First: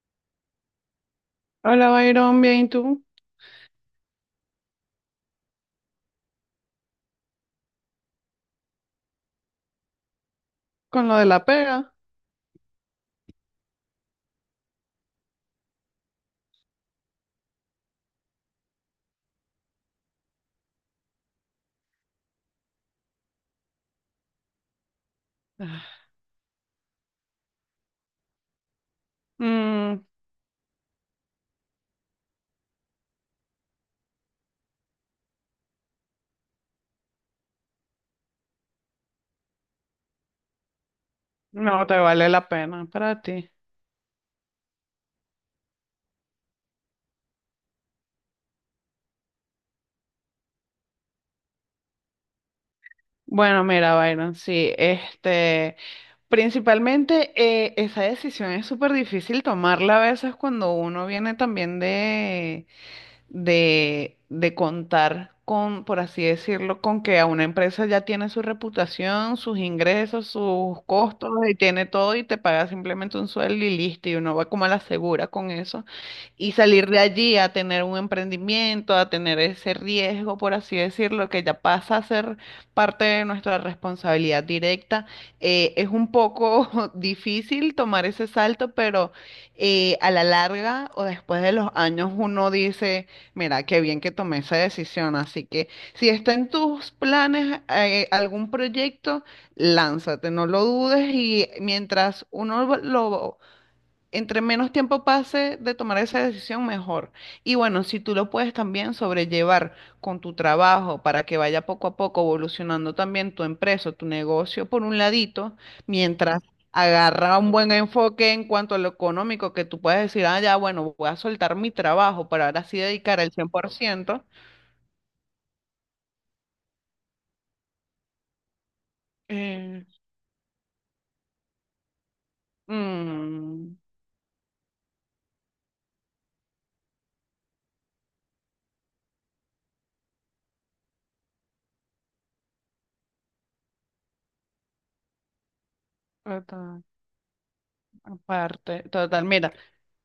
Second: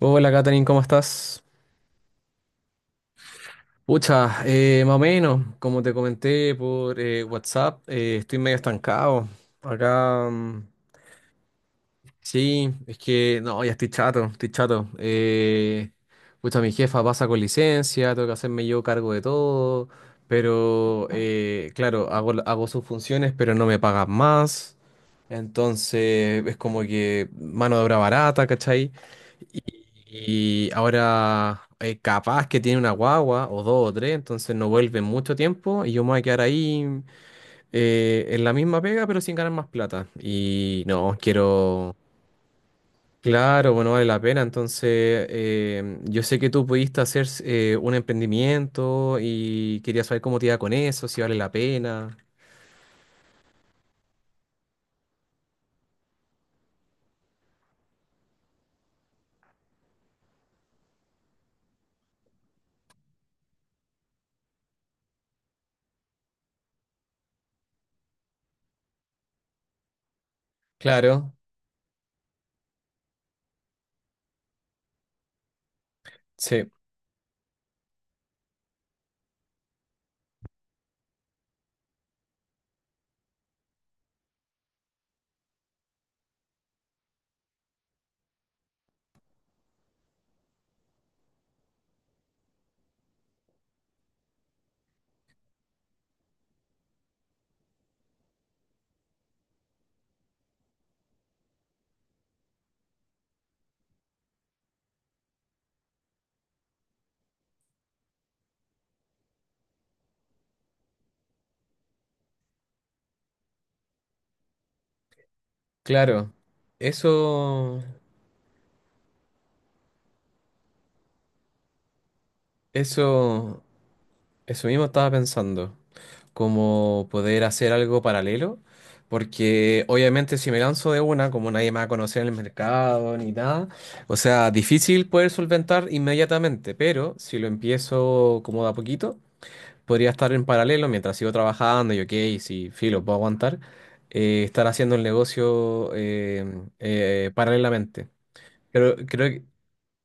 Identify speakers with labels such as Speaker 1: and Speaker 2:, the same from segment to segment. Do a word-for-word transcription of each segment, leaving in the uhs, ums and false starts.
Speaker 1: Hola Katherine, ¿cómo estás?
Speaker 2: Hola, Byron, bien, ¿y tú?
Speaker 1: Pucha, eh, más o menos, como te comenté por eh, WhatsApp, eh, estoy medio estancado. Acá, mm,
Speaker 2: Con lo de la pega.
Speaker 1: sí, es que no, ya estoy chato, estoy chato. Eh, pucha, mi jefa pasa con licencia, tengo que hacerme yo cargo de todo, pero eh, claro, hago, hago sus funciones, pero no me pagan más.
Speaker 2: Ah,
Speaker 1: Entonces, es como que mano de obra barata, ¿cachai?
Speaker 2: mm,
Speaker 1: Y ahora, eh, capaz que tiene una guagua, o dos o tres, entonces no vuelve en mucho tiempo y yo me voy a quedar ahí eh, en la misma pega, pero sin ganar más plata. Y no,
Speaker 2: no
Speaker 1: quiero.
Speaker 2: te vale la pena para ti.
Speaker 1: Claro, bueno, vale la pena. Entonces, eh, yo sé que tú pudiste hacer eh, un emprendimiento y quería saber cómo te iba con eso, si vale la pena.
Speaker 2: Bueno, mira, Byron, sí, este, principalmente eh, esa decisión es súper difícil tomarla a veces cuando uno viene también de, de contar con, por así decirlo, con que a una empresa ya tiene su reputación, sus ingresos, sus costos
Speaker 1: Claro,
Speaker 2: y tiene todo y te paga simplemente un sueldo y listo y uno va como a la segura con eso y
Speaker 1: sí,
Speaker 2: salir de allí a tener un emprendimiento, a tener ese riesgo, por así decirlo, que ya pasa a ser parte de nuestra responsabilidad directa. Eh, es un poco difícil tomar ese salto, pero eh, a la larga o después de los años uno dice, mira, qué bien que tomé esa decisión. Así que si está en tus planes eh, algún proyecto, lánzate, no lo dudes y mientras uno lo entre menos tiempo pase de tomar esa decisión, mejor. Y bueno, si tú lo puedes también sobrellevar con tu trabajo para que vaya poco a poco evolucionando también tu empresa, tu negocio por un ladito,
Speaker 1: claro.
Speaker 2: mientras agarra un buen
Speaker 1: Eso,
Speaker 2: enfoque en cuanto a lo económico, que tú puedes decir, ah, ya, bueno, voy a soltar mi trabajo para ahora sí dedicar el
Speaker 1: eso,
Speaker 2: cien por ciento.
Speaker 1: eso mismo estaba pensando. Como poder hacer algo paralelo, porque
Speaker 2: Eh,
Speaker 1: obviamente si me lanzo de una, como nadie me va a conocer en el mercado ni nada,
Speaker 2: mm,
Speaker 1: o sea, difícil poder solventar inmediatamente, pero si lo empiezo como de a poquito, podría estar en paralelo mientras sigo trabajando y ok, si filo, puedo aguantar, eh, estar haciendo el negocio eh,
Speaker 2: total-
Speaker 1: eh, paralelamente.
Speaker 2: Aparte,
Speaker 1: Pero
Speaker 2: total,
Speaker 1: creo que,
Speaker 2: mira,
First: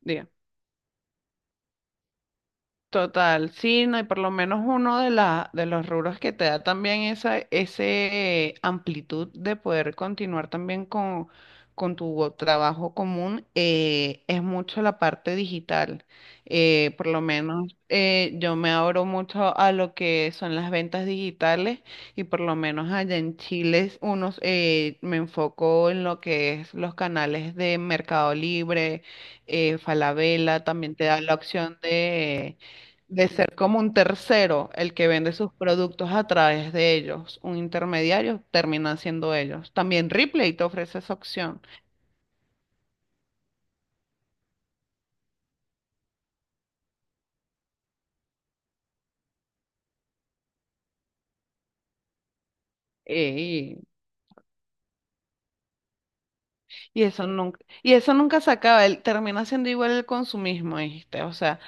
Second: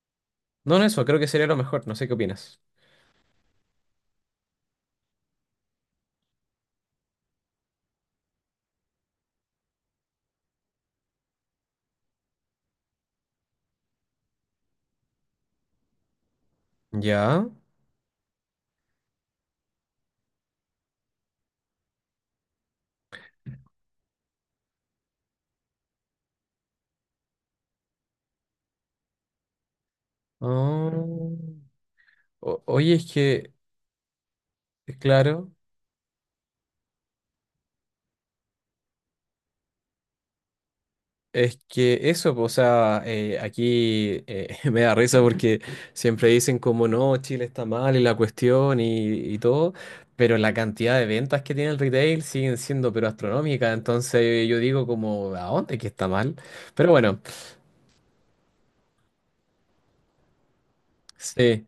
Speaker 2: diga.
Speaker 1: no, no eso, creo que sería lo mejor, no sé qué opinas.
Speaker 2: Total, sí, no, y por lo menos uno de, la, de los rubros que te da también esa ese amplitud de poder continuar también con, con tu trabajo común eh, es mucho la parte digital. Eh, por lo
Speaker 1: Ya.
Speaker 2: menos eh, yo me abro mucho a lo que son las ventas digitales y por lo menos allá en Chile unos, eh, me enfoco en lo que es los canales de Mercado Libre, eh, Falabella, también te da la
Speaker 1: Ah.
Speaker 2: opción de
Speaker 1: O- oye, es
Speaker 2: de
Speaker 1: que,
Speaker 2: ser como un tercero el que vende
Speaker 1: claro.
Speaker 2: sus productos a través de ellos, un intermediario, terminan siendo ellos. También Ripley te ofrece esa
Speaker 1: Es
Speaker 2: opción.
Speaker 1: que eso, po, o sea, eh, aquí eh, me da risa porque siempre dicen como no, Chile está mal y la cuestión y, y todo, pero la cantidad de ventas que tiene el retail siguen siendo pero astronómicas,
Speaker 2: Eh, Y,
Speaker 1: entonces yo digo como, ¿a dónde que está mal? Pero
Speaker 2: y
Speaker 1: bueno,
Speaker 2: eso nunca, y eso nunca se acaba, el termina siendo igual el consumismo, ¿viste? O sea,
Speaker 1: sí,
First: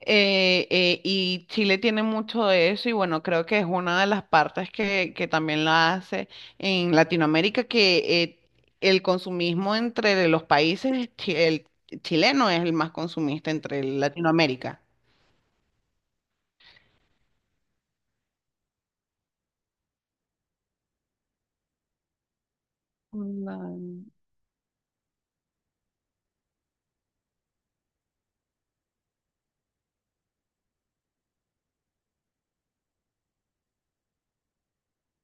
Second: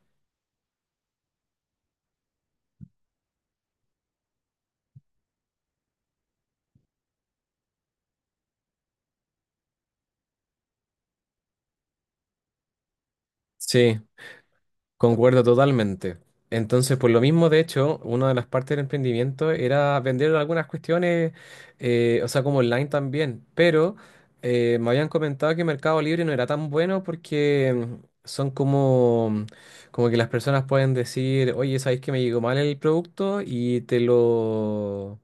Speaker 2: eh, eh, y Chile tiene mucho de eso y bueno, creo que es una de las partes que, que también la hace en Latinoamérica, que eh, el consumismo entre los países, chi- el chileno es el más consumista entre
Speaker 1: sí.
Speaker 2: Latinoamérica.
Speaker 1: Concuerdo totalmente. Entonces, por lo mismo, de hecho, una de las partes del emprendimiento era vender algunas cuestiones, eh, o sea, como online también,
Speaker 2: No,
Speaker 1: pero eh, me habían comentado que Mercado Libre no era tan bueno porque mm, son como, como que las personas pueden decir, oye, ¿sabéis que me llegó mal el producto? Y te lo...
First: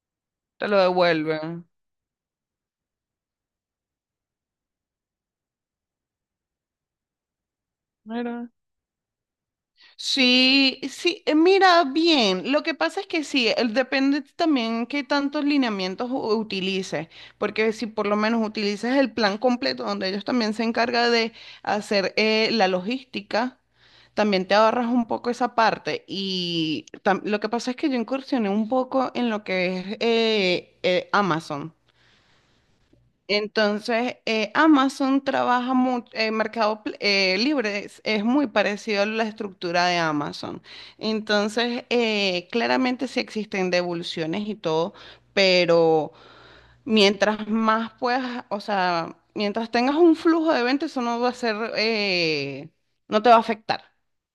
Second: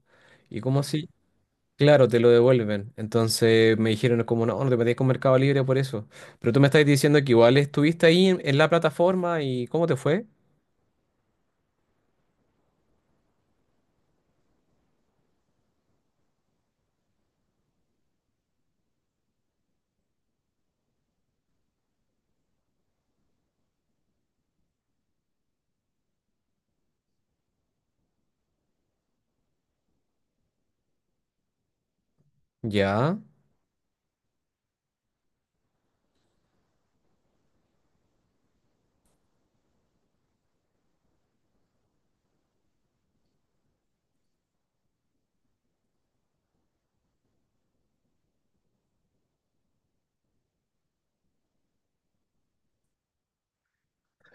Speaker 1: ¿Y
Speaker 2: te lo
Speaker 1: cómo así?
Speaker 2: devuelven.
Speaker 1: Claro, te lo devuelven. Entonces me dijeron como, no, no te metías con Mercado Libre por eso. Pero tú me estás diciendo que igual estuviste ahí en,
Speaker 2: Mira.
Speaker 1: en la plataforma y ¿cómo te fue?
Speaker 2: Sí, sí, eh, mira, bien. Lo que pasa es que sí, el- depende también qué tantos lineamientos u- utilices, porque si por lo menos utilizas el plan completo, donde ellos también se encargan de hacer eh, la logística, también te ahorras un poco esa parte. Y tam- lo que pasa es que yo incursioné un poco en lo que es eh, eh, Amazon.
Speaker 1: Ya.
Speaker 2: Entonces, eh, Amazon trabaja mucho, eh, Mercado Pl- eh, Libre es, es muy parecido a la estructura de Amazon. Entonces, eh, claramente sí existen devoluciones y todo, pero mientras más puedas, o sea, mientras tengas un flujo de ventas, eso no va a ser, eh, no te va a afectar.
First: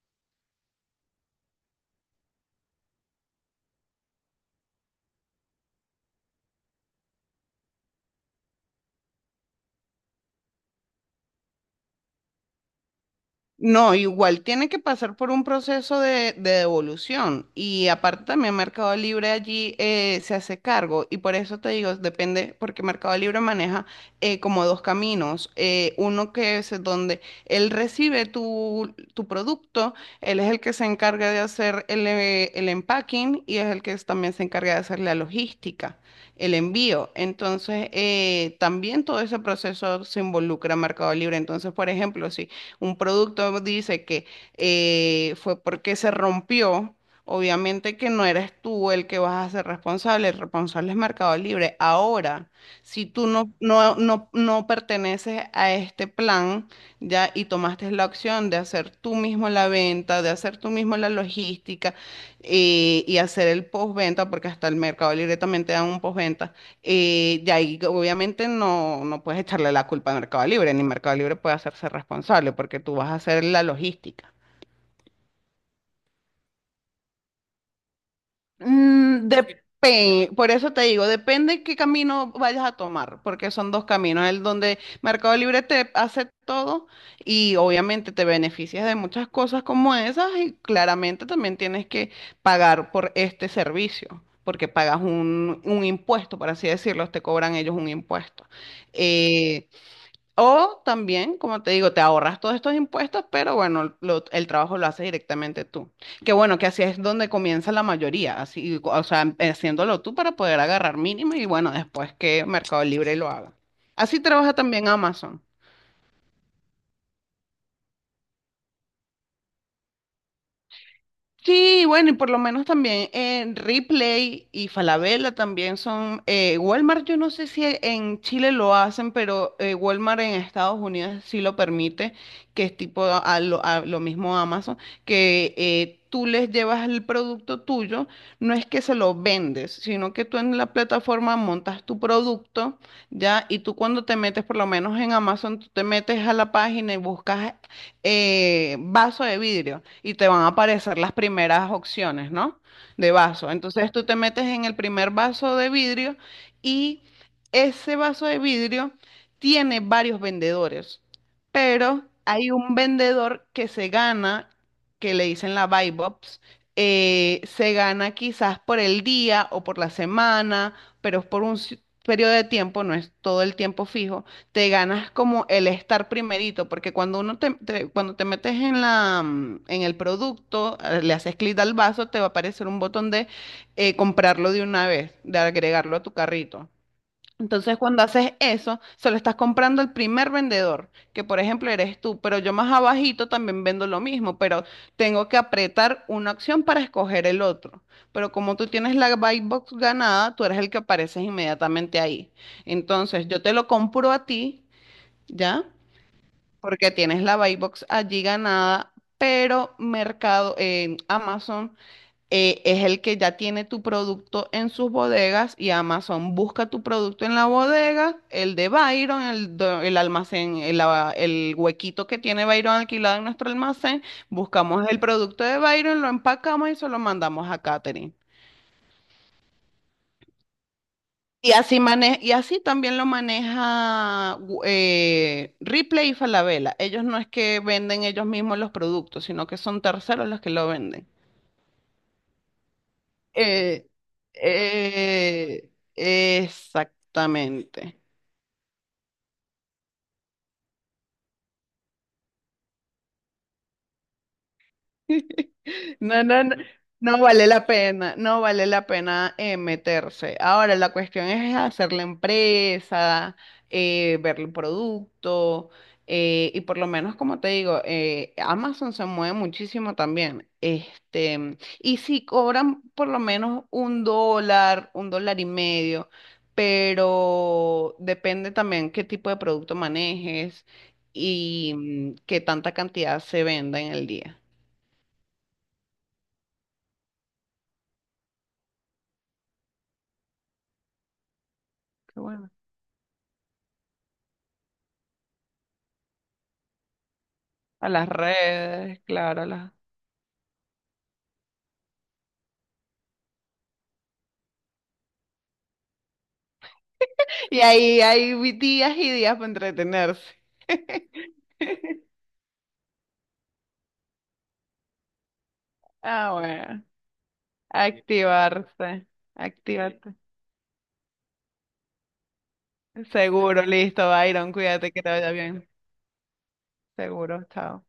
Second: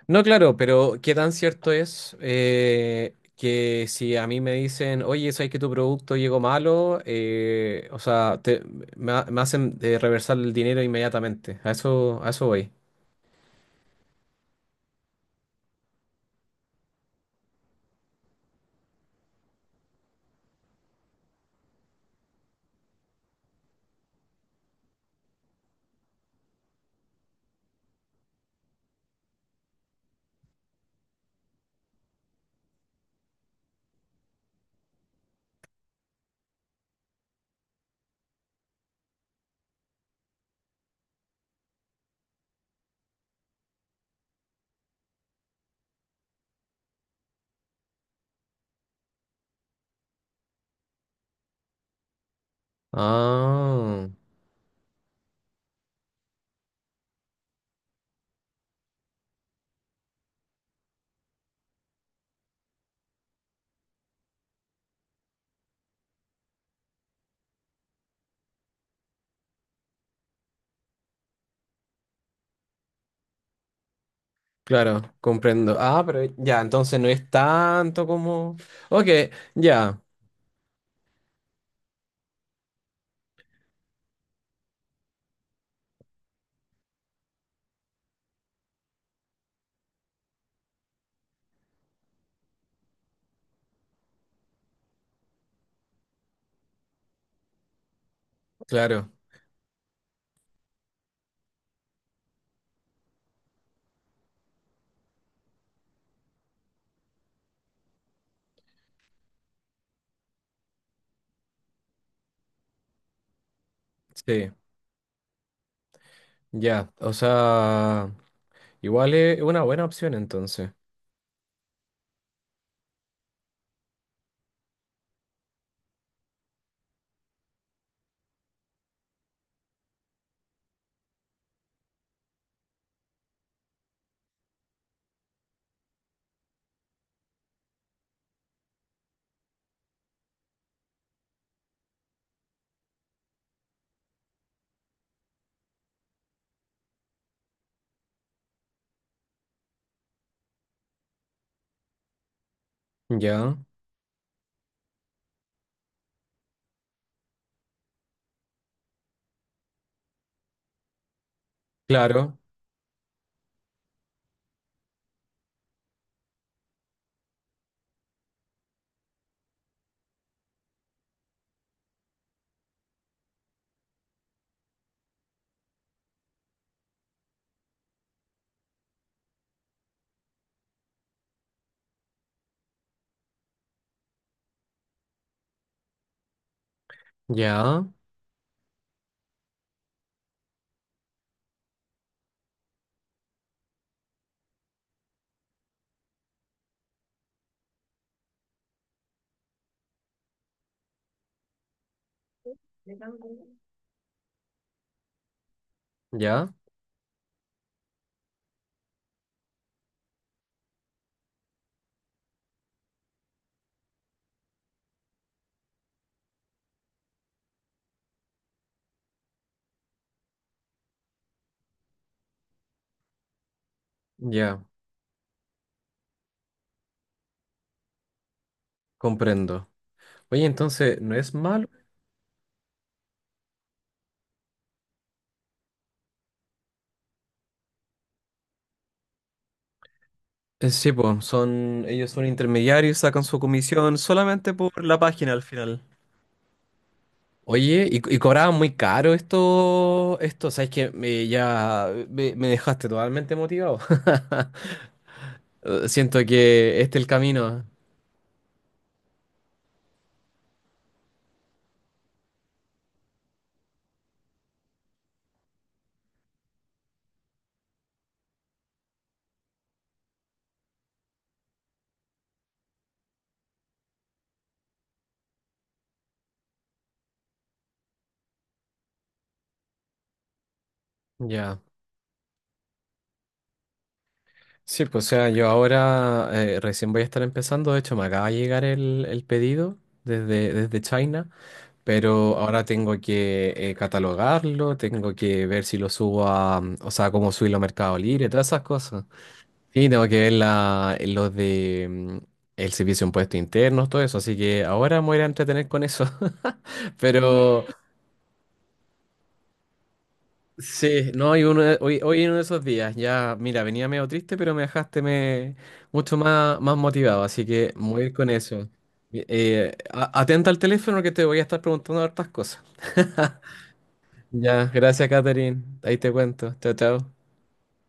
Speaker 1: No, claro, pero ¿qué tan cierto es eh, que si a mí me dicen, oye, ¿sabes que tu producto llegó malo? eh, o sea, te- me, ha- me hacen eh, reversar el dinero inmediatamente. A eso, a eso voy.
Speaker 2: No, igual tiene que pasar por un proceso de, de devolución y aparte también Mercado Libre allí eh, se hace cargo y por eso te digo, depende, porque Mercado Libre maneja eh, como dos caminos, eh, uno que es donde él recibe tu, tu producto, él es el que se encarga de hacer el, eh, el empacking y es el que es- también se encarga de hacer la logística, el envío, entonces eh, también todo ese proceso se involucra en Mercado Libre, entonces por ejemplo, si un producto dice que eh, fue porque se rompió, obviamente que no eres tú el que vas a ser responsable, el responsable es Mercado Libre. Ahora, si tú no, no,
Speaker 1: Ah,
Speaker 2: no, no perteneces a este plan, ya, y tomaste la opción de hacer tú mismo la venta, de hacer tú mismo la logística eh, y hacer el postventa, porque hasta el Mercado Libre también te dan un postventa y de ahí, obviamente, no, no puedes echarle la culpa a Mercado Libre, ni Mercado Libre puede hacerse responsable porque tú vas a hacer la logística.
Speaker 1: claro, comprendo. Ah, pero ya, entonces no es tanto como... Ok.
Speaker 2: Mm, depe-
Speaker 1: Ya,
Speaker 2: por eso te digo, depende qué camino vayas a tomar, porque son dos caminos, el donde Mercado Libre te hace todo y obviamente te beneficias de muchas cosas como esas y claramente también tienes que pagar por este servicio, porque pagas un, un impuesto, por así decirlo, te cobran ellos un impuesto.
Speaker 1: claro,
Speaker 2: Eh, O también, como te digo, te ahorras todos estos impuestos, pero bueno, lo- el trabajo lo haces directamente tú. Que bueno, que así es donde comienza la mayoría, así, o sea, em- haciéndolo tú para poder agarrar mínimo y bueno, después que Mercado Libre lo haga. Así
Speaker 1: sí,
Speaker 2: trabaja también Amazon.
Speaker 1: ya. O sea, igual es una buena opción entonces.
Speaker 2: Sí, bueno, y por lo menos también en Ripley y Falabella también son, eh, Walmart, yo no sé si en Chile lo hacen, pero eh, Walmart en Estados Unidos sí lo permite, que es tipo a lo, a lo mismo Amazon, que eh, tú les llevas el producto tuyo, no es que se lo vendes, sino que tú en la plataforma montas tu producto, ¿ya? Y tú cuando te metes, por lo menos en Amazon, tú te metes a la página y buscas eh, vaso de vidrio y te van a aparecer las primeras opciones, ¿no? De vaso.
Speaker 1: Ya,
Speaker 2: Entonces tú te metes en el primer vaso de vidrio y ese vaso de vidrio tiene varios vendedores, pero
Speaker 1: claro,
Speaker 2: hay un vendedor que se gana, que le dicen la buy box, eh, se gana quizás por el día o por la semana, pero es por un ci- periodo de tiempo, no es todo el tiempo fijo te ganas como el estar primerito, porque cuando uno te, te- cuando te metes en la, mm, en el producto, eh, le haces clic al vaso, te va a aparecer un botón de eh, comprarlo de una vez, de agregarlo a tu carrito. Entonces,
Speaker 1: ya,
Speaker 2: cuando haces eso, se lo estás comprando al primer vendedor, que por ejemplo eres tú, pero yo más abajito también vendo lo mismo, pero tengo que apretar una opción para escoger el otro. Pero como tú tienes la buy box ganada, tú eres el que apareces inmediatamente ahí. Entonces, yo te lo compro a ti ¿ya?
Speaker 1: ya,
Speaker 2: Porque tienes la buy box allí ganada, pero Mercado, en Amazon eh, es el que ya tiene tu producto en sus bodegas y Amazon busca tu producto en la bodega, el de Byron, el, do- el almacén, el, a- el huequito que tiene Byron alquilado en nuestro almacén,
Speaker 1: ya,
Speaker 2: buscamos el producto de Byron, lo empacamos y se lo mandamos a Catering.
Speaker 1: comprendo. Oye, entonces, ¿no es
Speaker 2: Y
Speaker 1: malo?
Speaker 2: así, mane- y así también lo maneja gu- eh, Ripley y Falabella. Ellos no es que venden ellos mismos los productos, sino que son terceros los que lo
Speaker 1: Eh, sí,
Speaker 2: venden.
Speaker 1: pues, son, ellos son intermediarios, sacan su
Speaker 2: Eh,
Speaker 1: comisión solamente por la página al
Speaker 2: eh,
Speaker 1: final. Oye, y,
Speaker 2: exactamente.
Speaker 1: y cobraban muy caro esto, esto, sabes que me, ya eh, me, me dejaste totalmente motivado. Eh,
Speaker 2: No,
Speaker 1: Siento
Speaker 2: no, no,
Speaker 1: que este es el
Speaker 2: no vale
Speaker 1: camino.
Speaker 2: la pena, no vale la pena eh, meterse. Ahora, la cuestión es hacer la empresa, eh, ver el producto, eh, y por lo menos, como te digo, eh, Amazon se mueve muchísimo también. Este, y si cobran por lo menos un dólar, un dólar y medio, pero depende también qué tipo de producto manejes
Speaker 1: Ya.
Speaker 2: y mm, qué tanta cantidad se venda en el día.
Speaker 1: Sí, pues o sea, yo ahora eh, recién voy a estar empezando, de hecho me acaba de llegar el, el pedido desde, desde China,
Speaker 2: Qué
Speaker 1: pero
Speaker 2: bueno.
Speaker 1: ahora tengo que eh, catalogarlo, tengo que ver si lo subo a, mm, o sea, cómo subirlo a
Speaker 2: A
Speaker 1: Mercado
Speaker 2: las
Speaker 1: Libre, todas esas
Speaker 2: redes,
Speaker 1: cosas.
Speaker 2: claro. a las-
Speaker 1: Y tengo que ver la, eh, los de mm, el servicio de impuestos internos, todo eso, así que ahora me voy a ir a entretener con eso.
Speaker 2: Y
Speaker 1: Pero,
Speaker 2: ahí hay vi- días y días para entretenerse.
Speaker 1: sí, no, hoy, uno de- hoy, hoy en uno de esos días, ya, mira, venía medio triste, pero me dejaste me, mucho
Speaker 2: Ah,
Speaker 1: más, más
Speaker 2: bueno.
Speaker 1: motivado, así que voy a ir con eso.
Speaker 2: Activarse.
Speaker 1: Eh,
Speaker 2: Activarte.
Speaker 1: a- atenta al teléfono que te voy a estar preguntando hartas cosas.
Speaker 2: Seguro, listo, Byron.
Speaker 1: Ya,
Speaker 2: Cuídate que
Speaker 1: gracias,
Speaker 2: te vaya
Speaker 1: Catherine.
Speaker 2: bien.
Speaker 1: Ahí te cuento. Chao, chao.
Speaker 2: Seguro, chao.